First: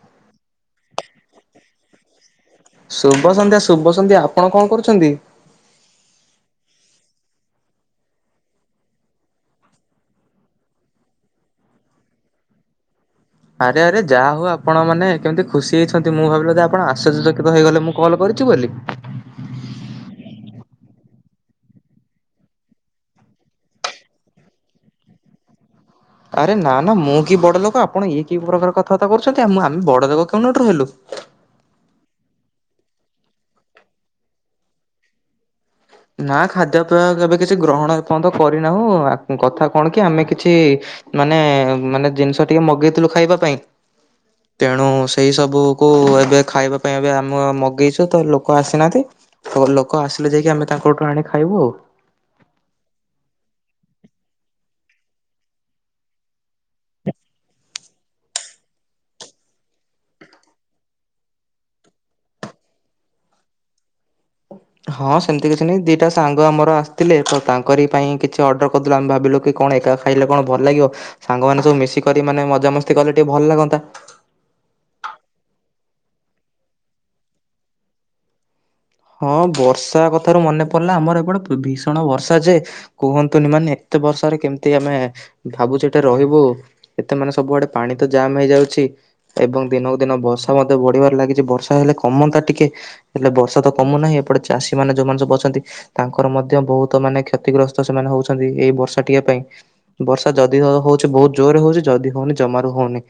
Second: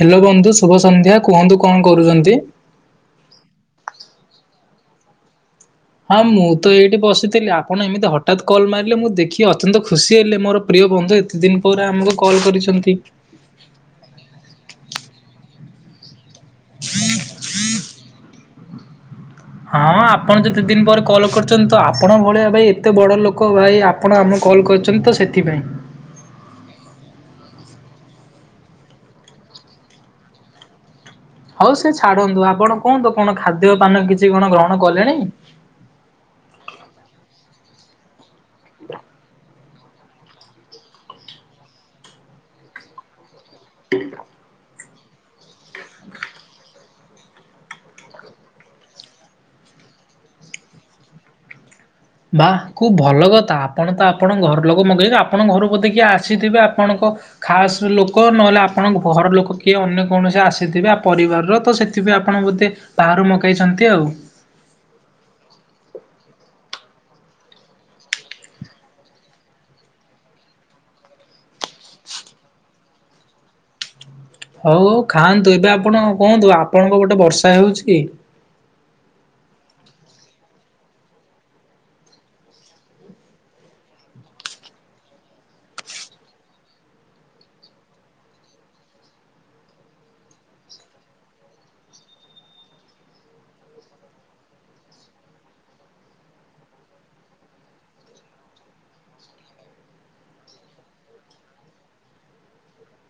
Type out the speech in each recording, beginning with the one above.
Hello ବନ୍ଧୁ ଶୁଭ ସନ୍ଧ୍ୟା କୁହନ୍ତୁ କଣ କରୁଛନ୍ତି। ଶୁଭ ସନ୍ଧ୍ୟା ଶୁଭ ସନ୍ଧ୍ୟା ଆପଣ କଣ କରୁଛନ୍ତି। ହଁ ମୁଁ ତ ଏଇଠି ବସିଥିଲି, ଆପଣ ଏମିତି ହଠାତ୍ କଲ ମାରିଲେ ମୁଁ ଦେଖି ଅତ୍ୟନ୍ତ ଖୁସି ହେଲି, ମୋର ପ୍ରିୟ ବନ୍ଧୁ ଏତେ ଦିନ ପରେ ଆମକୁ କଲ୍ କରିଛନ୍ତି। ଆରେ ଆରେ ଯାହା ହଉ ଆପଣ ମାନେ କେମିତି ଖୁସି ହେଇଛନ୍ତି, ମୁଁ ଭାବି ଆପଣ ଅଶୈଜଚକିତ ହେଇଗଲେ ମୁଁ କଲ କରିଛି ବୋଲି। ହଁ ଆପଣ ଯେତେ ଦିନ ପରେ କଲ୍ କରିୁଛନ୍ତି ତ ଆପଣ ଭଳିଆ ଭାଇ ଏତେ ବଡ ଲୋକ ଭାଇ ଆପଣ ଆମକୁ କଲ୍ କରିଛନ୍ତି ତ ସେଥିପାଇଁ ଆରେ ନା ନା ମୁଁ କି ବଡ ଲୋକ ଆପଣ ଇଏ କି ପ୍ରକାର କଥାବାର୍ତ୍ତା କରୁଛନ୍ତି ଆମେ ବଡ ଲୋକ କେଉଁ ଦିନ ଠୁହେଲୁ ହଉ ସେ ଛାଡନ୍ତୁ ଆପଣ କୁହନ୍ତୁ କଣ ଖାଦ୍ୟ ପାନ କିଛି କଣ ଗ୍ରହଣ କଲେଣି ନା ଖାଦ୍ୟ ପେୟ ଏବେ କିଛି ଗ୍ରହଣ ଏ ପର୍ଯ୍ୟନ୍ତ କରି ନାହୁଁ କଥାହ କଣ କି ଆମେ କିଛି ମାନେ ମାନେ ଜିନିଷ ଟିକେ ମଗେଇଥିଲୁ ଖାଇବା ପାଇଁ ତେଣୁ ସେଇ ସବୁ କୁ ଏବେ ଖାଇବାକୁ ପାଇଁ ଆମେ ମଗେଇଛୁ ତ ଲୋକ ଆସିନାହାନ୍ତି ତ ଲୋକ ଆସିଲେ ଯାଇକି ଆମେ ତାଙ୍କଠୁ ଆଣି ଖାଇବୁ ଆଉ। ବା ଖୁବ ଭଲ କଥା ଆପଣ ତ ଆପଣଙ୍କ ଘର ଲୋକ ମଗେଇ ଆପଣଙ୍କ ଘରୁ ବୋଧେ କିଏ ଆସିଥିବେ ଆପଣଙ୍କ ଖାସ ଲୋକ ନହେଲେ ଆପଣଙ୍କ ଘର ଲୋକ କିଏ ଅନ୍ୟ କୌଣସି ଆସିଥିବେ ପରିବାରର ତ ସେଥିପାଇଁ ଆପଣ ବୋଧେ ବାହାରୁ ମଗେଇଛନ୍ତି ଆଉ। ଥିଲେ ତ ତାଙ୍କରି ପାଇଁ କିଛି ଅର୍ଡର କରିଦଲୁ ଆମେ ଭାବିଲୁ କି କଣ ଏକା ଖାଇଲେ କଣ ଭଲ ଲାଗିବ ସାଙ୍ଗମାନୋନ ସବୁ ମିଶିକରି ମାନେ ମଜାମସ୍ତି କଲେ ଟିକେ ଭଲ ଲାଗନ୍ତା। ହଉ ହଉ ଖାଆନ୍ତୁ ଏବେ ଆପଣ କୁହନ୍ତୁ ଆପଣଙ୍କ ଗୋଟେ ବର୍ଷା ହେଉଛି କି? ହଁ ବର୍ଷା କଥାରୁ ମନେ ପଡିଲା ଆମର ଏପଟେ ଭୀଷଣ ବର୍ଷା ଯେ କୁହନ୍ତୁନି ମାନେ ଏତେ ବର୍ଷାରେ କେମିତି ଆମେ ଭାବୁଛେ ଏଠେ ରହିବୁ ଏତେ ମାନେ ସବୁଆଡେ ପାଣି ତ ଜାମ୍ ହେଇଯାଉଛି ଏବଂ ଦିନକୁ ଦିନ ବର୍ଷା ମଧ୍ୟ ବଢିବାରେ ଲାଗିଛି ବର୍ଷା ହେଲେ କମନ୍ତା ଟିକେ ହେଲେ ବର୍ଷା ତ କମୁନାହିଁ ଏପଟେ ଚାଷୀ ମାନେ ଯୋଉମାନେ ସବୁ ଅଛନ୍ତି ତାଙ୍କର ମଧ୍ୟ ବହୁତ ମାନେ କ୍ଷତିଗ୍ରସ୍ତ ସେମାନେ ହଉଛନ୍ତି ଏଇ ବର୍ଷା ଟ ପାଇଁ ବର୍ଷା ଯଦି ହଉଛି ବହୁତ ଜୋରରେ ହଉଛି ଯଦି ହଉନି ଜମାରୁ ହଉନି।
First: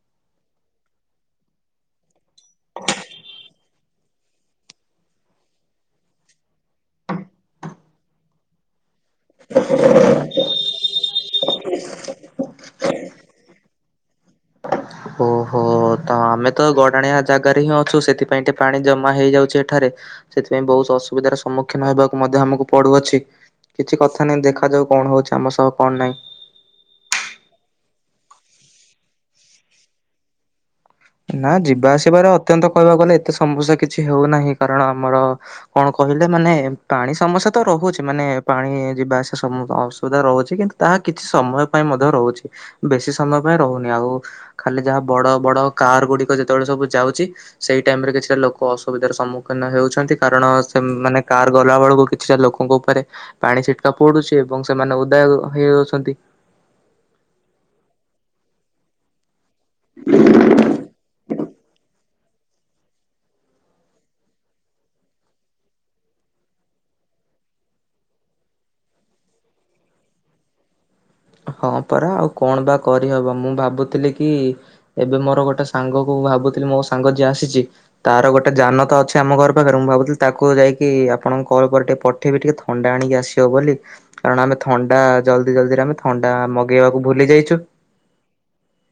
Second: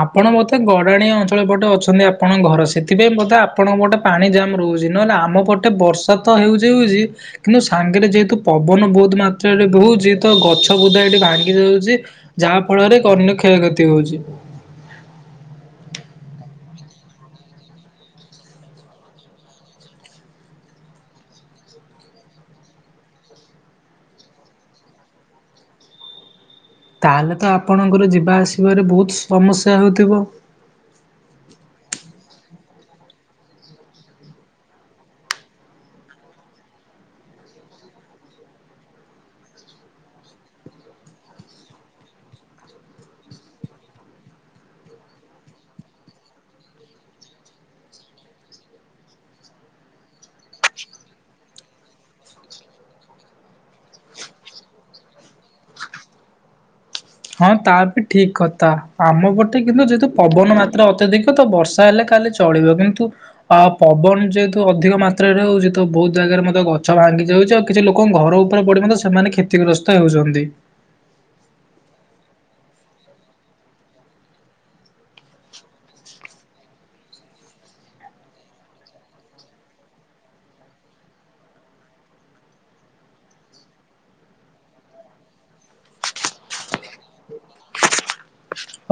ଆପଣ ବୋଧେ ଗଡାଣିଆ ଅଞ୍ଚଳ ପଟେ ଅଛନ୍ତି ଆପଣଙ୍କ ଘର ସେଥିପାଇଁ ବଧେ ଆପଣଙ୍କ ପଟେ ପାଣି ଜାମ୍ ରହୁଛି ନହେଲେ ଆମ ପଟେ ବର୍ଷା ତ ହେଉଛି ହଉଛି କିନ୍ତୁ ସାଙ୍ଗରେ ଯେହେତୁ ପବନ ବହୁତ। ବହୁ ମାତ୍ରାରେ ବସୁଛି ତ ଗଛ ବୂଦା ଏଠି ଭାଙ୍ଗି ଯାଉଛି ଯାହା ଫଳରେ ଅନ୍ୟ କ୍ଷୟକ୍ଷତି ହେଉଛି। ଓହୋ ତ ଆମେ ତ ଗଡ଼ାଣିଆ ଜାଗାରେ ହିଁ ଅଛୁ ସେଥିପାଇଁେ ପାଣି ଜମା ହେଇଯାଉଛି ଏଠାରେ ସେଥିପାଇଁ ବହୁତ ଅସୁବିଧାର ସମ୍ମୁଖୀନ ହେବାକୁ ମଧ୍ୟ ଆମକୁ ପଡୁଅଛି କିଛି କଥା ନାହିଁ ଦେଖାଯାଉ କଣ ହଉଛି ଆମ ସହ କଣ ନାହିଁ। ତାହେଲେ ତ ଆପଣଙ୍କର ଯିବା ଆସିବାରେ ବହୁତ ସମସ୍ୟା ହେଉଥିବ। ନା ଯିବା ଆସିବାରେ ଅତ୍ୟନ୍ତ କହିବାକୁ ଗଲେ ଏତେ ସମସ୍ୟା କିଛି ହେଉନାହିଁ କାରଣ ଆମର କଣ କହିଲେ ମାନେ ପାଣି ସମସ୍ୟା ତ ରହୁଛି ମାନେ ପାଣି ଯିବା ଆସିବା ଅସୁବିଧା ରହୁଛି କିନ୍ତୁ ତାହା କିଛି ସମୟ ପାଇଁ ମଧ୍ୟ ରହୁଛି ବେଶୀ ସମୟ ପାଇଁ ରହୁନି ଆଉ ଖାଲି ଯାହା ବଡ ବଡ କାର ଗୁଡିକ ଯେତେବେଳେ ସବୁ ଯାଉଛି ସେଇ ଟାଇମ ରେ କିଛିଟା ଲୋକ ଅସୁବିଧାର ସମ୍ମୁଖୀନ ହେଉଛନ୍ତି କାରଣ ସେମାନୋନେ କାର ଗଲା ବେଳକୁ କିଛିଟା ଲୋକଙ୍କ ଉପରେ ପାଣି ଛିଟକା ପଡୁଛି ଏବଂ ସେମାନେ ଓଦା ହେଇଯାଉଛନ୍ତି। ହଁ ତା ବି ଠିକ କଥା ଆମ ଗୋଟେ କିନ୍ତୁ ଯେହେତୁ ପବନ ମାତ୍ର ଅତ୍ୟଧିକ ତ ବର୍ଷା ହେଲେ କାଲି ଚଳିବ କିନ୍ତୁ ଅ ପବନ ଯେହେତୁ ଅଧିକ ମାତ୍ରାରେ ହଉଛି ତ ବହୁତ ଜାଗାରେ ମଧ୍ୟ ଗଛ ଭାଙ୍ଗି ଯାଉଛି ଆଉ କିଛି ଲୋକଙ୍କ ଘର ଉପରେ ପଡି ମଧ୍ୟ ସେମାନେ କ୍ଷତିଗ୍ରସ୍ତ ହେଉଛନ୍ତି। ହଁ ପରା ଆଉ କଣ ବା କରିହବ ମୁଁ ଭାବୁଥିଲି କି ଏବେ ମୋର ଗୋଟେ ସାଙ୍ଗକୁ ଭାବୁଥିଲି ମୋ ସାଙ୍ଗ ଯିଏ ଆସିଛି ତାର ଗୋଟେ ଯାନ ତ ଅଛି ଆମ ଘର ପାଖରେ ମୁଁ ଭାବୁଥିଲି ତାକୁ ଯାଇକି ଆପଣଙ୍କ କଲ ପରେ ଟିକେ ପଠେଇବି ଟିକେ ଥଣ୍ଡା ଆଣିକି ଆସିବ ବୋଲି କାରଣ ଆମେ ଥଣ୍ଡା ଜଲଦି ଜଲ୍ଦିରେ ଆମେ ଥଣ୍ଡା ମଗେଇବାକୁ ଭୁଲି ଯାଇଛୁ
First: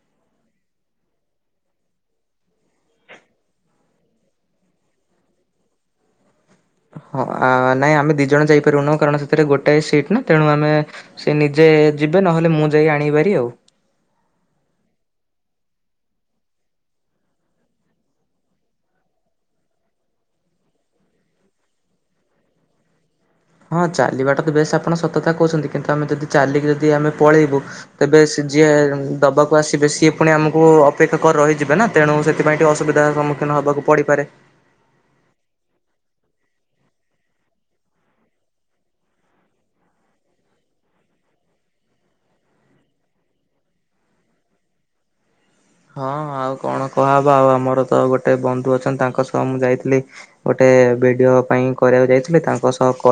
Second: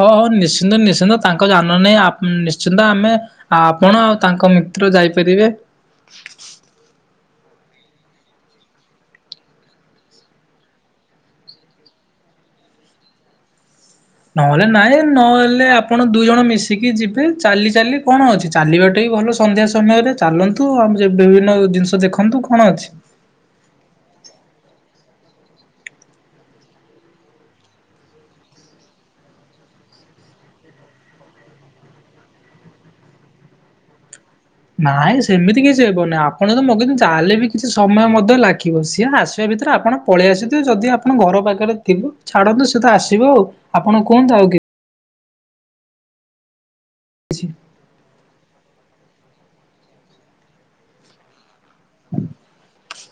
ହଁ ହଉ ନିଶ୍ଚିନ୍ତ ନିଶ୍ଚିନ୍ତ ତାଙ୍କ ଜାନ ନାହିଁ ନିଶ୍ଚିନ୍ତ ଆମେ ଆପଣ ଆଉ ତାଙ୍କ ମିତ୍ର ଯାଇପାରିବେ ହଁ ନାଇଁ ଆମେ ଦି ଜଣ ଯାଇପାରୁନହୁ କାରଣ ସେଥିରେ ଗୋଟାଏ ସିଟ୍ ନା ତେଣୁ ଆମେ ସେ ନିଜେ ଯିବେ ନହେଲେ ମୁଁ ଯାଇ ଆଣପାରି ଆଉ ନହେଲେ ନାଇଁ ନହେଲେ ଆପଣ ଦୁଇ ଜଣ ମିଶିକି ଯିବେ ଚାଲି ଚାଲି କଣ ଅଛି ଚାଲିବାଟା ବି ଭଲ ସନ୍ଧ୍ୟା ସମୟରେ ଚାଲନ୍ତୁ ଆଉ ବିଭିନ୍ନ ଜିନିଷ ଦେଖନ୍ତୁ କଣ ଅଛି ହଁ ଚାଲିବାଟା ତ ବେଶ ଆପଣ ସତଥା କହୁଛନ୍ତି କିନ୍ତୁ ଆମେ ଯଦି ଚାଲିକି ଯଦି ଆମେ ପଳେଇବୁ ତେବେ ଯିଏ ଦବାକୁ ଆସିବେ ସିଏ ପୁଣି ଆମକୁ ଅପେକ୍ଷା କରି ରହିଯିବେ ନା ତେଣୁ ସେଥିପାଇଁ ଟିକେ ଅସୁବିଧାର ସମ୍ମୁଖୀନ ହବାକୁ ପଡିପାରେ ନାଇଁ ସେମିତି କିଛି ହେବନହିଁ ଆପଣ ତ ମଗନ୍ତୁ ଚାଲେ ବି କିଛି ସମୟ ମଧ୍ୟ ଲାଗିବ ସିଏ ଆସିବା ଭିତରେ ଆପଣ ପଳେଇ ଆସିଥିବେ ଯଦି ଆପଣ ଘର ପାଖରେ ଥିବ ଛାଡନ୍ତୁ ସିଏ ତ ଆସିବ ଆଉ ଆପଣ କୁହ ଥାଉ କି ହଁ ଆଉ କଣ କୁହାବା ଆଉ ଆମର ତ ଗୋଟେ ଗୋଟେ ବନ୍ଧୁ ଅଛନ୍ତି ତାଙ୍କ ସହ ମୁଁ ଯାଇଥିଲି ଗୋଟେ ଭିଡିଓ ପାଇଁ କରିବାକୁ ଯାଇଥିଲି ତାଙ୍କ ସହ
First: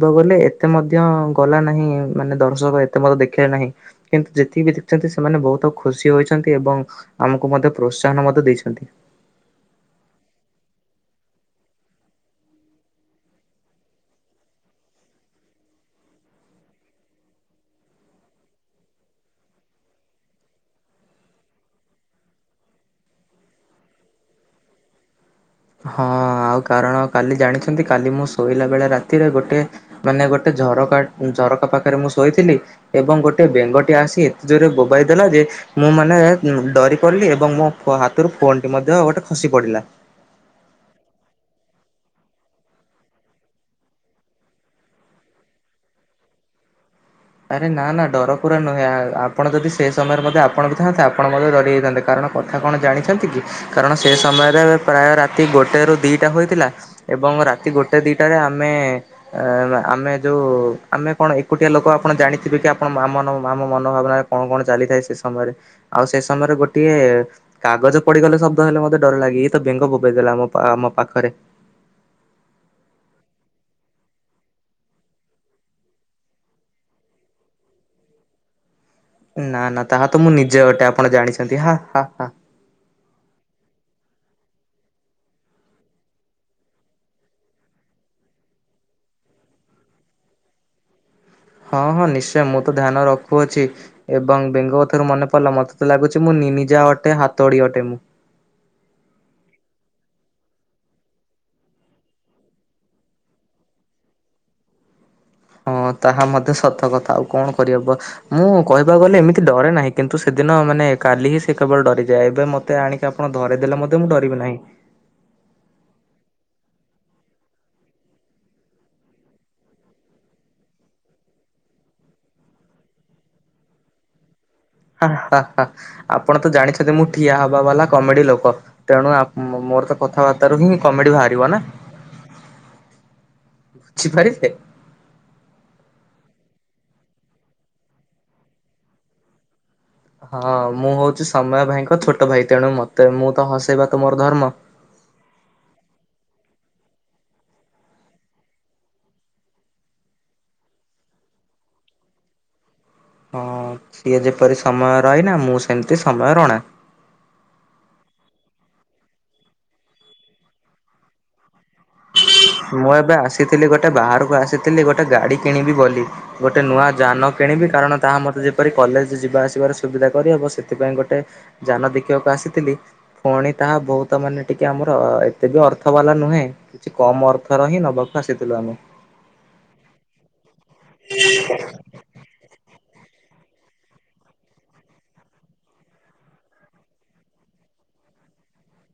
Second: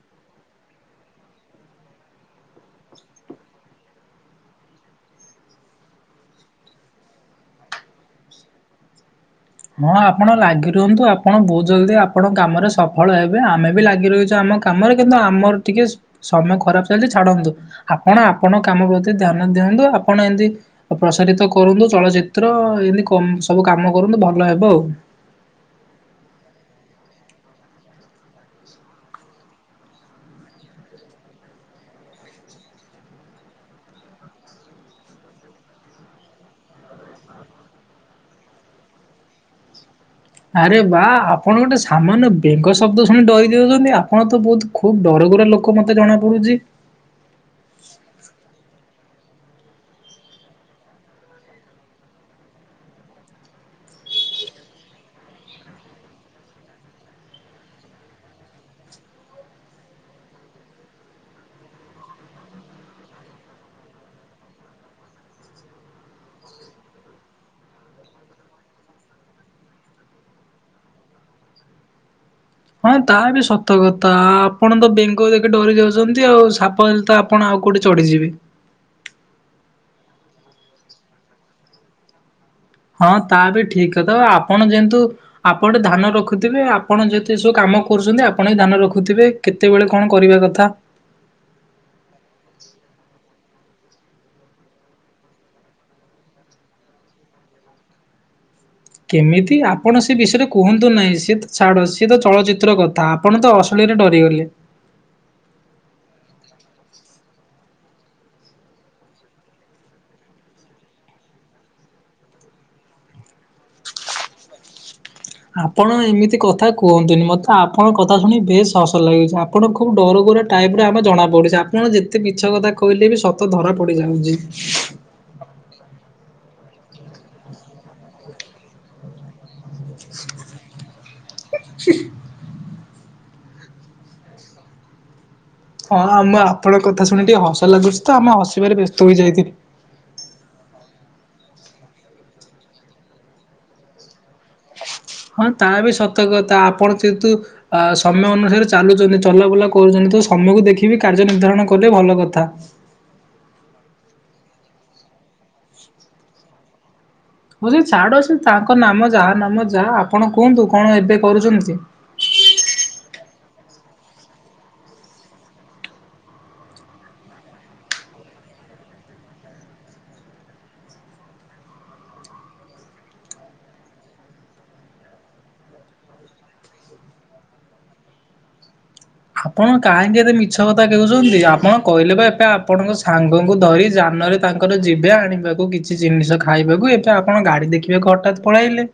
[unintelligible] କହିବାକୁ ଗଲେ ଏତେ ମଧ୍ୟ ଗଲା ନାହିଁ ମାନେ ଦର୍ଶକ ଏତେ ମଧ୍ୟ ଦେଖିଲା ନାହିଁ କିନ୍ତୁ ଯେତିକି ଦେଖିଛନ୍ତି ସେମାନେ ବହୁତ ଖୁସି ହୋଇଛନ୍ତି ଏବଂ ଆମକୁ ମଧ୍ୟ ପ୍ରୋତ୍ସାହନ ମଧ୍ୟ ଦେଇଛନ୍ତି ହଁ ଆପଣ ଲାଗି ରୁହନ୍ତୁ ଆପଣ ବହୁତ ଜଲଦି ଆପଣଙ୍କ କାମରେ ସଫଳ ହେବେ ଆମେ ବି ଲାଗି ରହିଛୁ ଆମ କାମରେ କିନ୍ତୁ ଆମର ଟିକେ ସମୟ ଖରାପ ଚାଲିଛି ଛାଡନ୍ତୁ ଆପଣ ଆପଣଙ୍କ କାମ ପ୍ରତି ଧ୍ୟାନ ଦିଅନ୍ତୁ ଆପଣ ଏମିତି ପ୍ରସାରିତ କରନ୍ତୁ ଚଳଚିତ୍ର ଏମିତି ସବୁ କାମ କରନ୍ତୁ ଭଲ ଭଲ ହେବ ଆଉ ହଁ ଆଉ କାରଣ କାଲି ଜାଣିଛନ୍ତି କାଲି ମୁଁ ଶୋଇଲା ବେଳେ ରାତିରେ ଗୋଟେ ମାନେ ଗୋଟେ ଝରକା ଝରକା ପାଖରେ ମୁଁ ଶୋଇଥିଲି ଏବଂ ଗୋଟେ ବେଙ୍ଗଟି ଆସି ଏତେ ଜୋରରେ ବୋବାଇ ଦେେଲା ଯେ ମୁଁ ମାନେ ଡରି ପଡ଼ିଲି ଏବଂ ମୋ ହାତରୁ ଫୋନ୍ଟି ମଧ୍ୟ ଗୋଟେ ଖସି ପଡ଼ିଲା ଆରେ ବା ଆପଣ ଗୋଟେ ସାମାନ୍ୟ ବେଙ୍ଗ ଶବ୍ଦ ଶୁଣି ଡରି ଯାଉଛନ୍ତି ଆପଣ ତ ବହୁତ ଖୁବ ଡରକୁରା ଲୋକ ମତେ ଜଣା ପଡୁଛି ଆରେ ନା ନା ଡର କୁରା ନୁହେଁ ଆଉ ଆପଣ ଯଦି ସେ ସମୟରେ ମଧ୍ୟ ଆପଣ ବି ଥାନ୍ତା ଆପଣ ମଧ୍ୟ ଡରି ଯାଇଥାନ୍ତେ କାରଣ କଥା କଣ ଜାଣିଛନ୍ତି କି କାରଣ ସେ ସମୟରେ ପ୍ରାୟ ରାତି ଗୋଟେ ର ଦିଇଟା ହୋଇଥିଲା ଏବଂ ରାତି ଗୋଟେ ଦିଇଟାରେ ଆମେ ଏ ଆମେ ଯେଉଁ ଆମେ କଣ ଏକୁଟିଆ ଲୋକ ଆପଣ ଜାଣିଥିବେ କି ଆପଣ ମା ମମନ ମନ ଭାବନାରେ କଣ କଣ ଚାଲିଥାଏ ସେ ସମୟରେ ଆଉ ସେ ସମୟରେ ଗୋଟିଏ କାଗଜ ପଡିଗଲେ ଶବ୍ଦ ହେଲେ ମତେ ଡର ଲାଗେ ଇଏ ତ ବେଙ୍ଗ ବୋପେଇ ଦେଲା ଆମ ଆମ ପାଖରେ। ହଁ ତା ବି ସତ କଥା ଆପଣ ତ ବେଙ୍ଗ ଦେଖି ଡରି ଯାଉଛନ୍ତି ଆଉ ସାପ ହେଲେ ତ ଆପଣ ଆଉ କୋଉଠି ଚଢିଯିବେ, ନା ନା ତାହା ତ ମୁଁ ନିଜେ ଗଟେ ଆପଣ ଜାଣିଛନ୍ତି ହଁ ହଁ ହଁ, ହଁ ତା ବି ଠିକ କଥା ଆପଣ ଯେହେତୁ ଆପଣେ ଧାନ ରଖୁଥିବେ ଆପଣ ଯେତେ ସବୁ କାମ କରୁଛନ୍ତି ଆପଣ ବି ଧାନ ରଖୁଥିବେ କେତେବେଳେ କଣ କରିବା କଥା। ହଁ ହଁ ନିଶ୍ଚୟ ମୁଁ ତ ଧ୍ୟାନ ରଖ ହଉ ଅଛି ଏବଂ ବେଙ୍ଗ କଥାରୁ ମନେ ପଡ଼ିଲା ମତେ ତ ଲାଗୁଛି ମୁଁ ନି ନିିଜା ଅଟେ ହାତଡ଼ି ଅଟେ ମୁଁ, କେମିତି ଆପଣ ସେ ବିଷୟରେ କୁହନ୍ତୁ ନାହିଁ ସିଏ ତ ଛାଡ଼ୁ ସିଏ ତ ଚଳଚିତ୍ର କଥା ଆପଣ ତ ଅଶଳୀରେ ଡରିଗଲେ, ହଁ ତାହା ମଧ୍ୟ ସତ କଥା ଆଉ କଣ କରିହବ ମୁଁ କହିବାକୁ ଗଲେ ଏମିତି ଡରେ ନାହିଁ କିନ୍ତୁ ସେଦିନ ମାନେ କାଲି ହିଁ ସେ କେବଳ ଡରିଯାଏ ଏବେ ମତେ ଆଣିକି ଆପଣ ଧରେଇଦେଲେ ମଧ୍ୟ ମୁଁ ଡରିବି ନାହିଁ। ଆପଣ ଏମିତି କଥା କୁହନ୍ତୁନି ମତେ ଆପଣଙ୍କ କଥା ଶୁଣିିକି ବେଶ ହସ ଲାଗିଛି ଆପଣ ଖୁବ ଡରୁଗରୁ ଟାଇମ୍ ରେ ଆମେ ଜଣା ପଡ଼ୁଛି ଆପଣ ଯେତେ ମିଛ କଥା କହିଲେ ବି ସତ ଧରା ପଡିଯାଉଛି। ହଁ ହଁ ହଁ ଆ ଆପଣ ତ ଜାଣିଛନ୍ତି ମୁଁ ଠିଆ ହବା ବାଲା କମେଡି ଲୋକ ତେଣୁ ମୋ ମୋର୍ କଥାବାର୍ତ୍ତା ରୁ ହିଁ କମେଡ଼ି ଭାଡ୍ [unintelligible] [unintelligible] ବୁଝି ପାରିଥିଲେ [unintelligible] ହଁ ଆମ ଆପଣଙ୍କ କଥା ଶୁଣି ଟିକେ ହସ ଲାଗୁଛି ତ ଆମେ ହସିବାରେ ବ୍ୟସ୍ତ ହୋଇଯାଇଥିଲି। ହଁ ମୁଁ ହଉଛି ସମୟ ଭାଇଙ୍କ ଛୋଟ ଭାଇ ତେଣୁ ମତେ ମୁଁ ତ ହସେଇବା ତ ମୋର ଧର୍ମ, ହଁ ତା ବି ସତକଥା ଆପଣ ଯେହେତୁ ଆ ସମୟ ଅନୁସାରେ ଚାଲୁଛନ୍ତି ଚଲାବୁଲା କରୁଛନ୍ତି ତ ସମୟକୁ ଦେଖିବି କାର୍ଯ୍ୟ ନିର୍ଦ୍ଧାରଣ କଲେ ଭଲ କଥା। ହଁ ସିଏ ଯେପରି ସମୟ ରହିନା ମୁଁ ସେମିତି ସମୟ ରଣା ବୋଲି ଛାଡ଼ ସେ ତାଙ୍କ ନାମ ଯାହା ନାମ ଯାହା ଆପଣ କୁହନ୍ତୁ କଣ ଏବେ କରୁଛନ୍ତି। ମୁଁ ଏବେ ଆସିଥିଲି ଗୋଟେ ବାହାରକୁ ଆସିଥିଲି ଗୋଟେ ଗାଡି କିଣିବି ବୋଲି ଗୋଟେ ନୂଆ ଯାନ କିଣିବି କାରଣ ତାହା ମତେ ଯେପରି କଲେଜ୍ ଯିବା ଆସିବାର ସୁବିଧା କରିହବ ସେଥିପାଇଁ ଗୋଟେ ଯାନ ଦେଖିବାକୁ ଆସିଥିଲି ପୁଣି ତାହା ବହୁତ ମାନେ ଟିକେ ଆମର ଏତେ ବି ଅର୍ଥ ବାଲା ନୁହେଁ କିଛି, କମ୍ ଅର୍ଥର ହିଁ ନେବାକୁ ଆସିଥିଲୁ ଆମେ, ଆପଣ କାହିଁକି ଏତେ ମିଛ କଥା କେହୁଛନ୍ତି ଆପଣ କହିଲେ ବା ଏବେ ଆପ୍ ଆପଣଙ୍କ ସାଙ୍ଗଙ୍କୁ ଦଇ ଯାନରେ ତାଙ୍କର ଯିବେ ଆଣିବାକୁ କିଛି ଜିନିଷ ଖାଇବାକୁ ଏବେ ଆପଣ ଗାଡ଼ି ଦେଖିବାକୁ ହଠାତ୍ ପଳାଇଲେ,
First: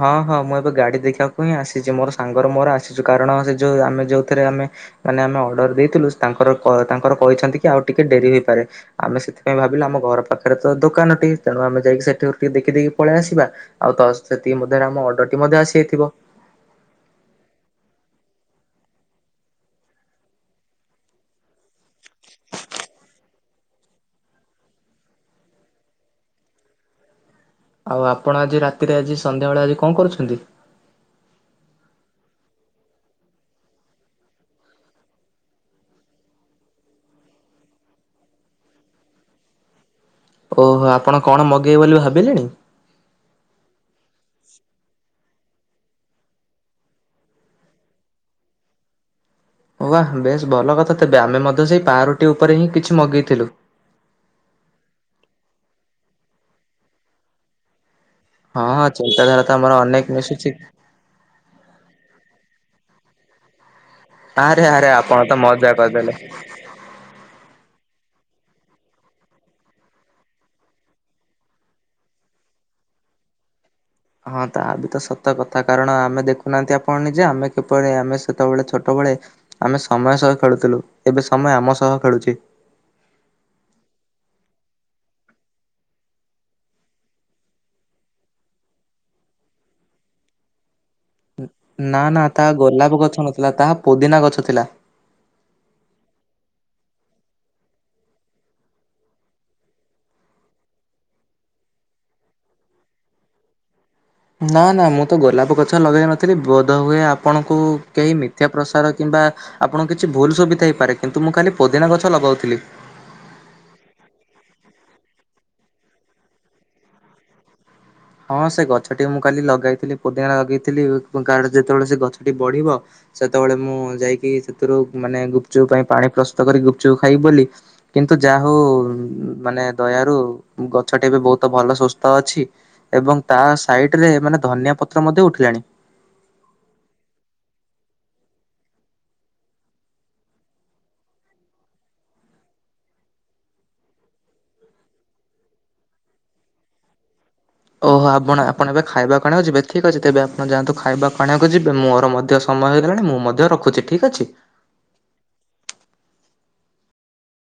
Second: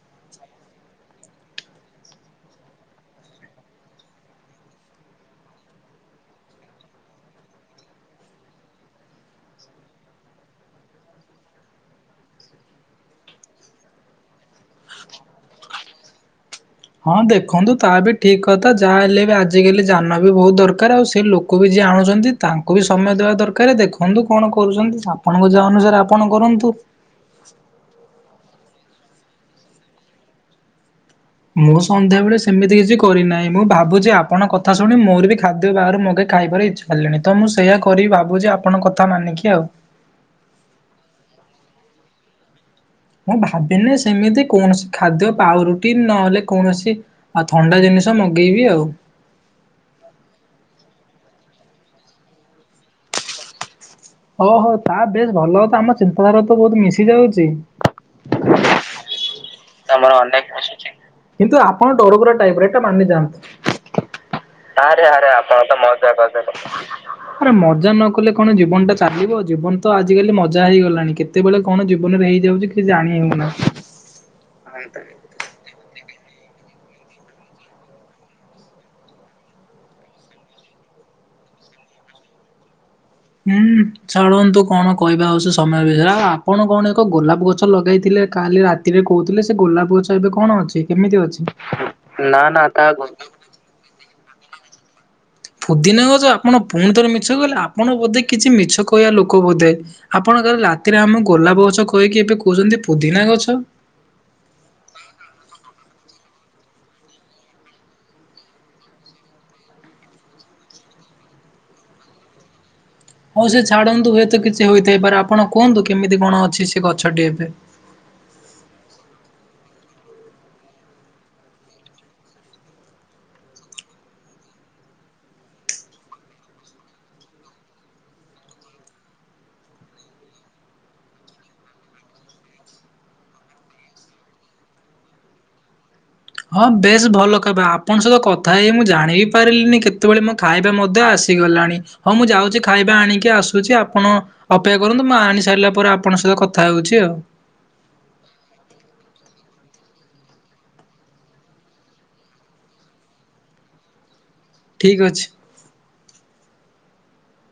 ହଁ ହଁ ମୁଁ ଏବେ ଗାଡ଼ି ଦେଖିବାକୁ ମୁଁ ଏଇ ଆସିଛି ମୋର ସାଙ୍ଗର ମୋର ଆସିଛୁ କାରଣ ସେ ଯୋଉ ଆମେ ଯୋଉଥିରେ ଆମେ ମାନେ ଆମେ ଅର୍ଡର ଦେଇଥିଲୁ ତାଙ୍କର ତାଙ୍କର କହିଛନ୍ତି କି ଆଉ ଟିକେ ଡେରି ହେଇପାରେ ଆମେ ସେଥିପାଇଁ ଭାବିଲୁ ଆମ ଘର ପାଖରେ ତ ଦୋକାନଟିଏ ତେଣୁ ଆମେ ଯାଇକି ସେଠି ଟିକେ ଦେଖିଦକି ପଳେଇ ଆସିବା ଆଉ ତସ୍ ସେତିକି ମଧ୍ୟରେ ଆମ ଅର୍ଡର ଟି ମଧ୍ୟ ଆସିଯାଇଥିବ। ହଁ ଦେଖନ୍ତୁ ତା ଏବେ ଠିକ କଥା ଯାହା ହେଲେ ବି ଆଜିକାଲି ଯାନ ବି ବହୁତ ଦରକାର ଆଉ ସେ ଲୋକ ବି ଯିଏ ଆଣୁଛନ୍ତି ତାଙ୍କୁ ବି ସମୟ ଦେବା ଦରକାର ଦେଖନ୍ତୁ କଣ କରୁଛନ୍ତି ଆପଣଙ୍କ ଯାହା ଅନୁସାରେ ଆପଣ କରନ୍ତୁ। ଆଉ ଆପଣ ଆଜି ରାତିରେ ଆଜି ସନ୍ଧ୍ୟାବେଳେ ଆଜି କଣ କରୁଛନ୍ତି। ମୁଁ ସନ୍ଧ୍ୟାବେଳେ ସେମିତି କିଛି କରିନାହିଁ ମୁଁ ଭାବୁଛି ଆପଣଙ୍କ କଥା ଶୁଣି ମୋର ବି ଖାଦ୍ୟ ବାହାରୁ ମଙ୍ଗେଇ ଖାଇବାର ଇଚ୍ଛା ହେଲାଣି ତ ମୁଁ ସେଇୟା କରିବି ଭାବୁଛି ଆପଣଙ୍କ କଥା ମାନିକି ଆଉ ଓହୋ ଆପଣ କଣ ମଗେଇବେ ବୋଲି ଭାବିଲେଣି? ମୁଁ ଭାବିଲେ ସେମିତି କୌଣସି ଖାଦ୍ୟ ପାଉ ରୁଟି ନହେଲେ କୌଣସି ଥଣ୍ଡା ଜିନିଷ ମଗେଇବି ଆଉ ଓଆହା ବେଶ ଭଲ କଥା। ତେବେ ଆମେ ମଧ୍ୟ ସେଇ ପାଁ ରଟି ଉପରେ ହିଁ କିଛି ମଗେଇଥିଲୁ ଓହୋ ତା ବେଶ ଭଲ ତ ଆମ ଚିନ୍ତାଧାରା ତ ବହୁତ ମିଶି ଯାଉଛି। ହଁ ହଁ ଚିନ୍ତାଧାରା ତ ଆମର ଅନେକ ତମର ଅନ ମିଶୁଛି କିନ୍ତୁ ଆପଣ ଡରଗୁର ଟାଇପରେ ମାନେ ଯାହାକର୍ [unintelligible] ଆରେ ଆରେ ଆପଣ ତ ମଜା କରି ଦେଲେ। ମଜା ନ କଲେ କଣ ଜୀବନଟା ସୁଧ୍ ଚାଲିବ ଜୀବନ ତ ଆଜିକାଲି ମଜା ହେଇଗଲାଣି କେତେବେଳେ କଣ ଜୀବନରେ ହେଇଯାଉଛି କିଛି ଜାଣି ହେଉନାହିଁ। ହଁ ତା ବି ତ ସତ କଥା କାରଣ ଆମେ ଦେଖୁ ଶନାହାନ୍ତି ଆପଣ ନିଜେ ଆମେ କିପରି ଆମେ ସେତେବେଳେ ଛୋଟବେଳେ ଆମେ ସମୟ ସହ ଖେଳୁଥିଲୁ ଏବେ ସମୟ ଆମ ସହ ଖେଳୁଛି। ହୁଁ ଛାଡ଼ନ୍ତୁ କଣ କହିବା ଆଉଛି ସମୟ ବିଷୟରେ ଆଉ ଆପଣ କଣ ଏକ ଗୋଲାପ ଗଛ ଲଗେଇଥିଲେ କାଲି ରାତିରେ କହୁଥିଲେ ସେ ଗୋଲାପ ଗଛ ଏବେ କଣ ଅଛି। କେମିତି ଅଛି? ନା ନା ତାହା ଗୋଲାପ ଗଛ ନଥିଲା ତାହା ପୋଦିନା ଗଛ ଥିଲା। ପୁଦିନା ଗଛ ଆପଣ ପୁଣି ଥରେ ମିଛ କହିଲେ ଆପଣ ବୋଧେ କିଛି ମିଛ କହିବା ଲୋକ ବୋଧେ ଆପଣ କାରେ ରାତିରେ ଆମେ ଗୋଲାପ ଗଛ କହିକି ଏବେ କହୁଛନ୍ତି ପୁଦିନା ଗଛ। ନା ନା ମୁଁ ତ ଗୋଲାପ ଗଛ ଲଗାଇ ନଥିଲି ବୋଧହୁୁଏ ଆପଣଙ୍କୁ କେହି ମିଥ୍ୟା ପ୍ରସାର କିମ୍ବା ଆପଣଙ୍କୁ କିଛି ଭୁଲ ସୁବିଧା ହେଇପାରେ କିନ୍ତୁ ମୁଁ ଖାଲି ପୋଦିନା ଗଛ ଲଗାଉଥିଲି। ହଉ ସେ ଛାଡନ୍ତୁ ହୁଏତ କିଛି ହୋଇଥାଇପାରେ ଆପଣ କୁହନ୍ତୁ କେମିତି କଣ ଅଛି ସେ ଗଛଟି ଏବେ। ହଁ ସେ ଗଛଟି ମୁଁ କାଲି ଲଗେଇଥିଲି ପୋଦିନ ଲଗେଇଥିଲି କା ଯେତେବେଳେ ସେ ଗଛଟି ବଢିବ ସେତେବେଳେ ମୁଁ ଯାଇକି ସେଥିରୁ ମାନେ ଗୁପଚୁପ ପାଇଁ ପାଣି ପ୍ରସ୍ତୁତ କରି ଗୁପଚୁ ଖାଇବ ବୋଲି କିନ୍ତୁ ଯାହା ହଉ ମାନେ ଦୟାରୁ ଗଛଟି ଏବେ ବହୁତ ଭଲ ସୁସ୍ଥ ଅଛି। ଏବଂ ତା ସାଇଟ ରେ ମାନେ ଧନିଆ ପତ୍ର ମଧ୍ୟ ଉଠିଲାଣି। ହଁ ବେଶ ଭଲ ଖହବା ଆପଣଙ୍କ ସହିତ କଥା ହେଇ ମୁଁ ଜାଣିବ ବି ପାରିଲିନି କେତେବେଳେ ମୋ ଖାଇବା ମଧ୍ୟ ଆସିଗଲାଣି ହଁ ମୁଁ ଯାଉଛି ଖାଇବା ଆଣିକି ଆସୁଛି ଆପଣ ଅପେକ୍ଷା କରନ୍ତୁ ମୁଁ ଆଣି ସାରିଲା ପରେ ଆପଣଙ୍କ ସହିତ କଥା ହେଉଛି ଆଉ। ଓହୋ ଆପଣ ଆପଣ ଏବେ ଖାଇବା କଣିବାକୁ ଯିବେ ଠିକ୍ ଅଛି ତେବେ ଆପଣ ଯାଆନ୍ତୁ ଖାଇବା କଣିବାକୁ ଯିବେ ମୋର ମଧ୍ୟ ସମୟ ହେଇଗଲାଣି ମୁଁ ମଧ୍ୟ ରଖୁଛି ଠିକ ଅଛି। ଠିକ ଅଛି।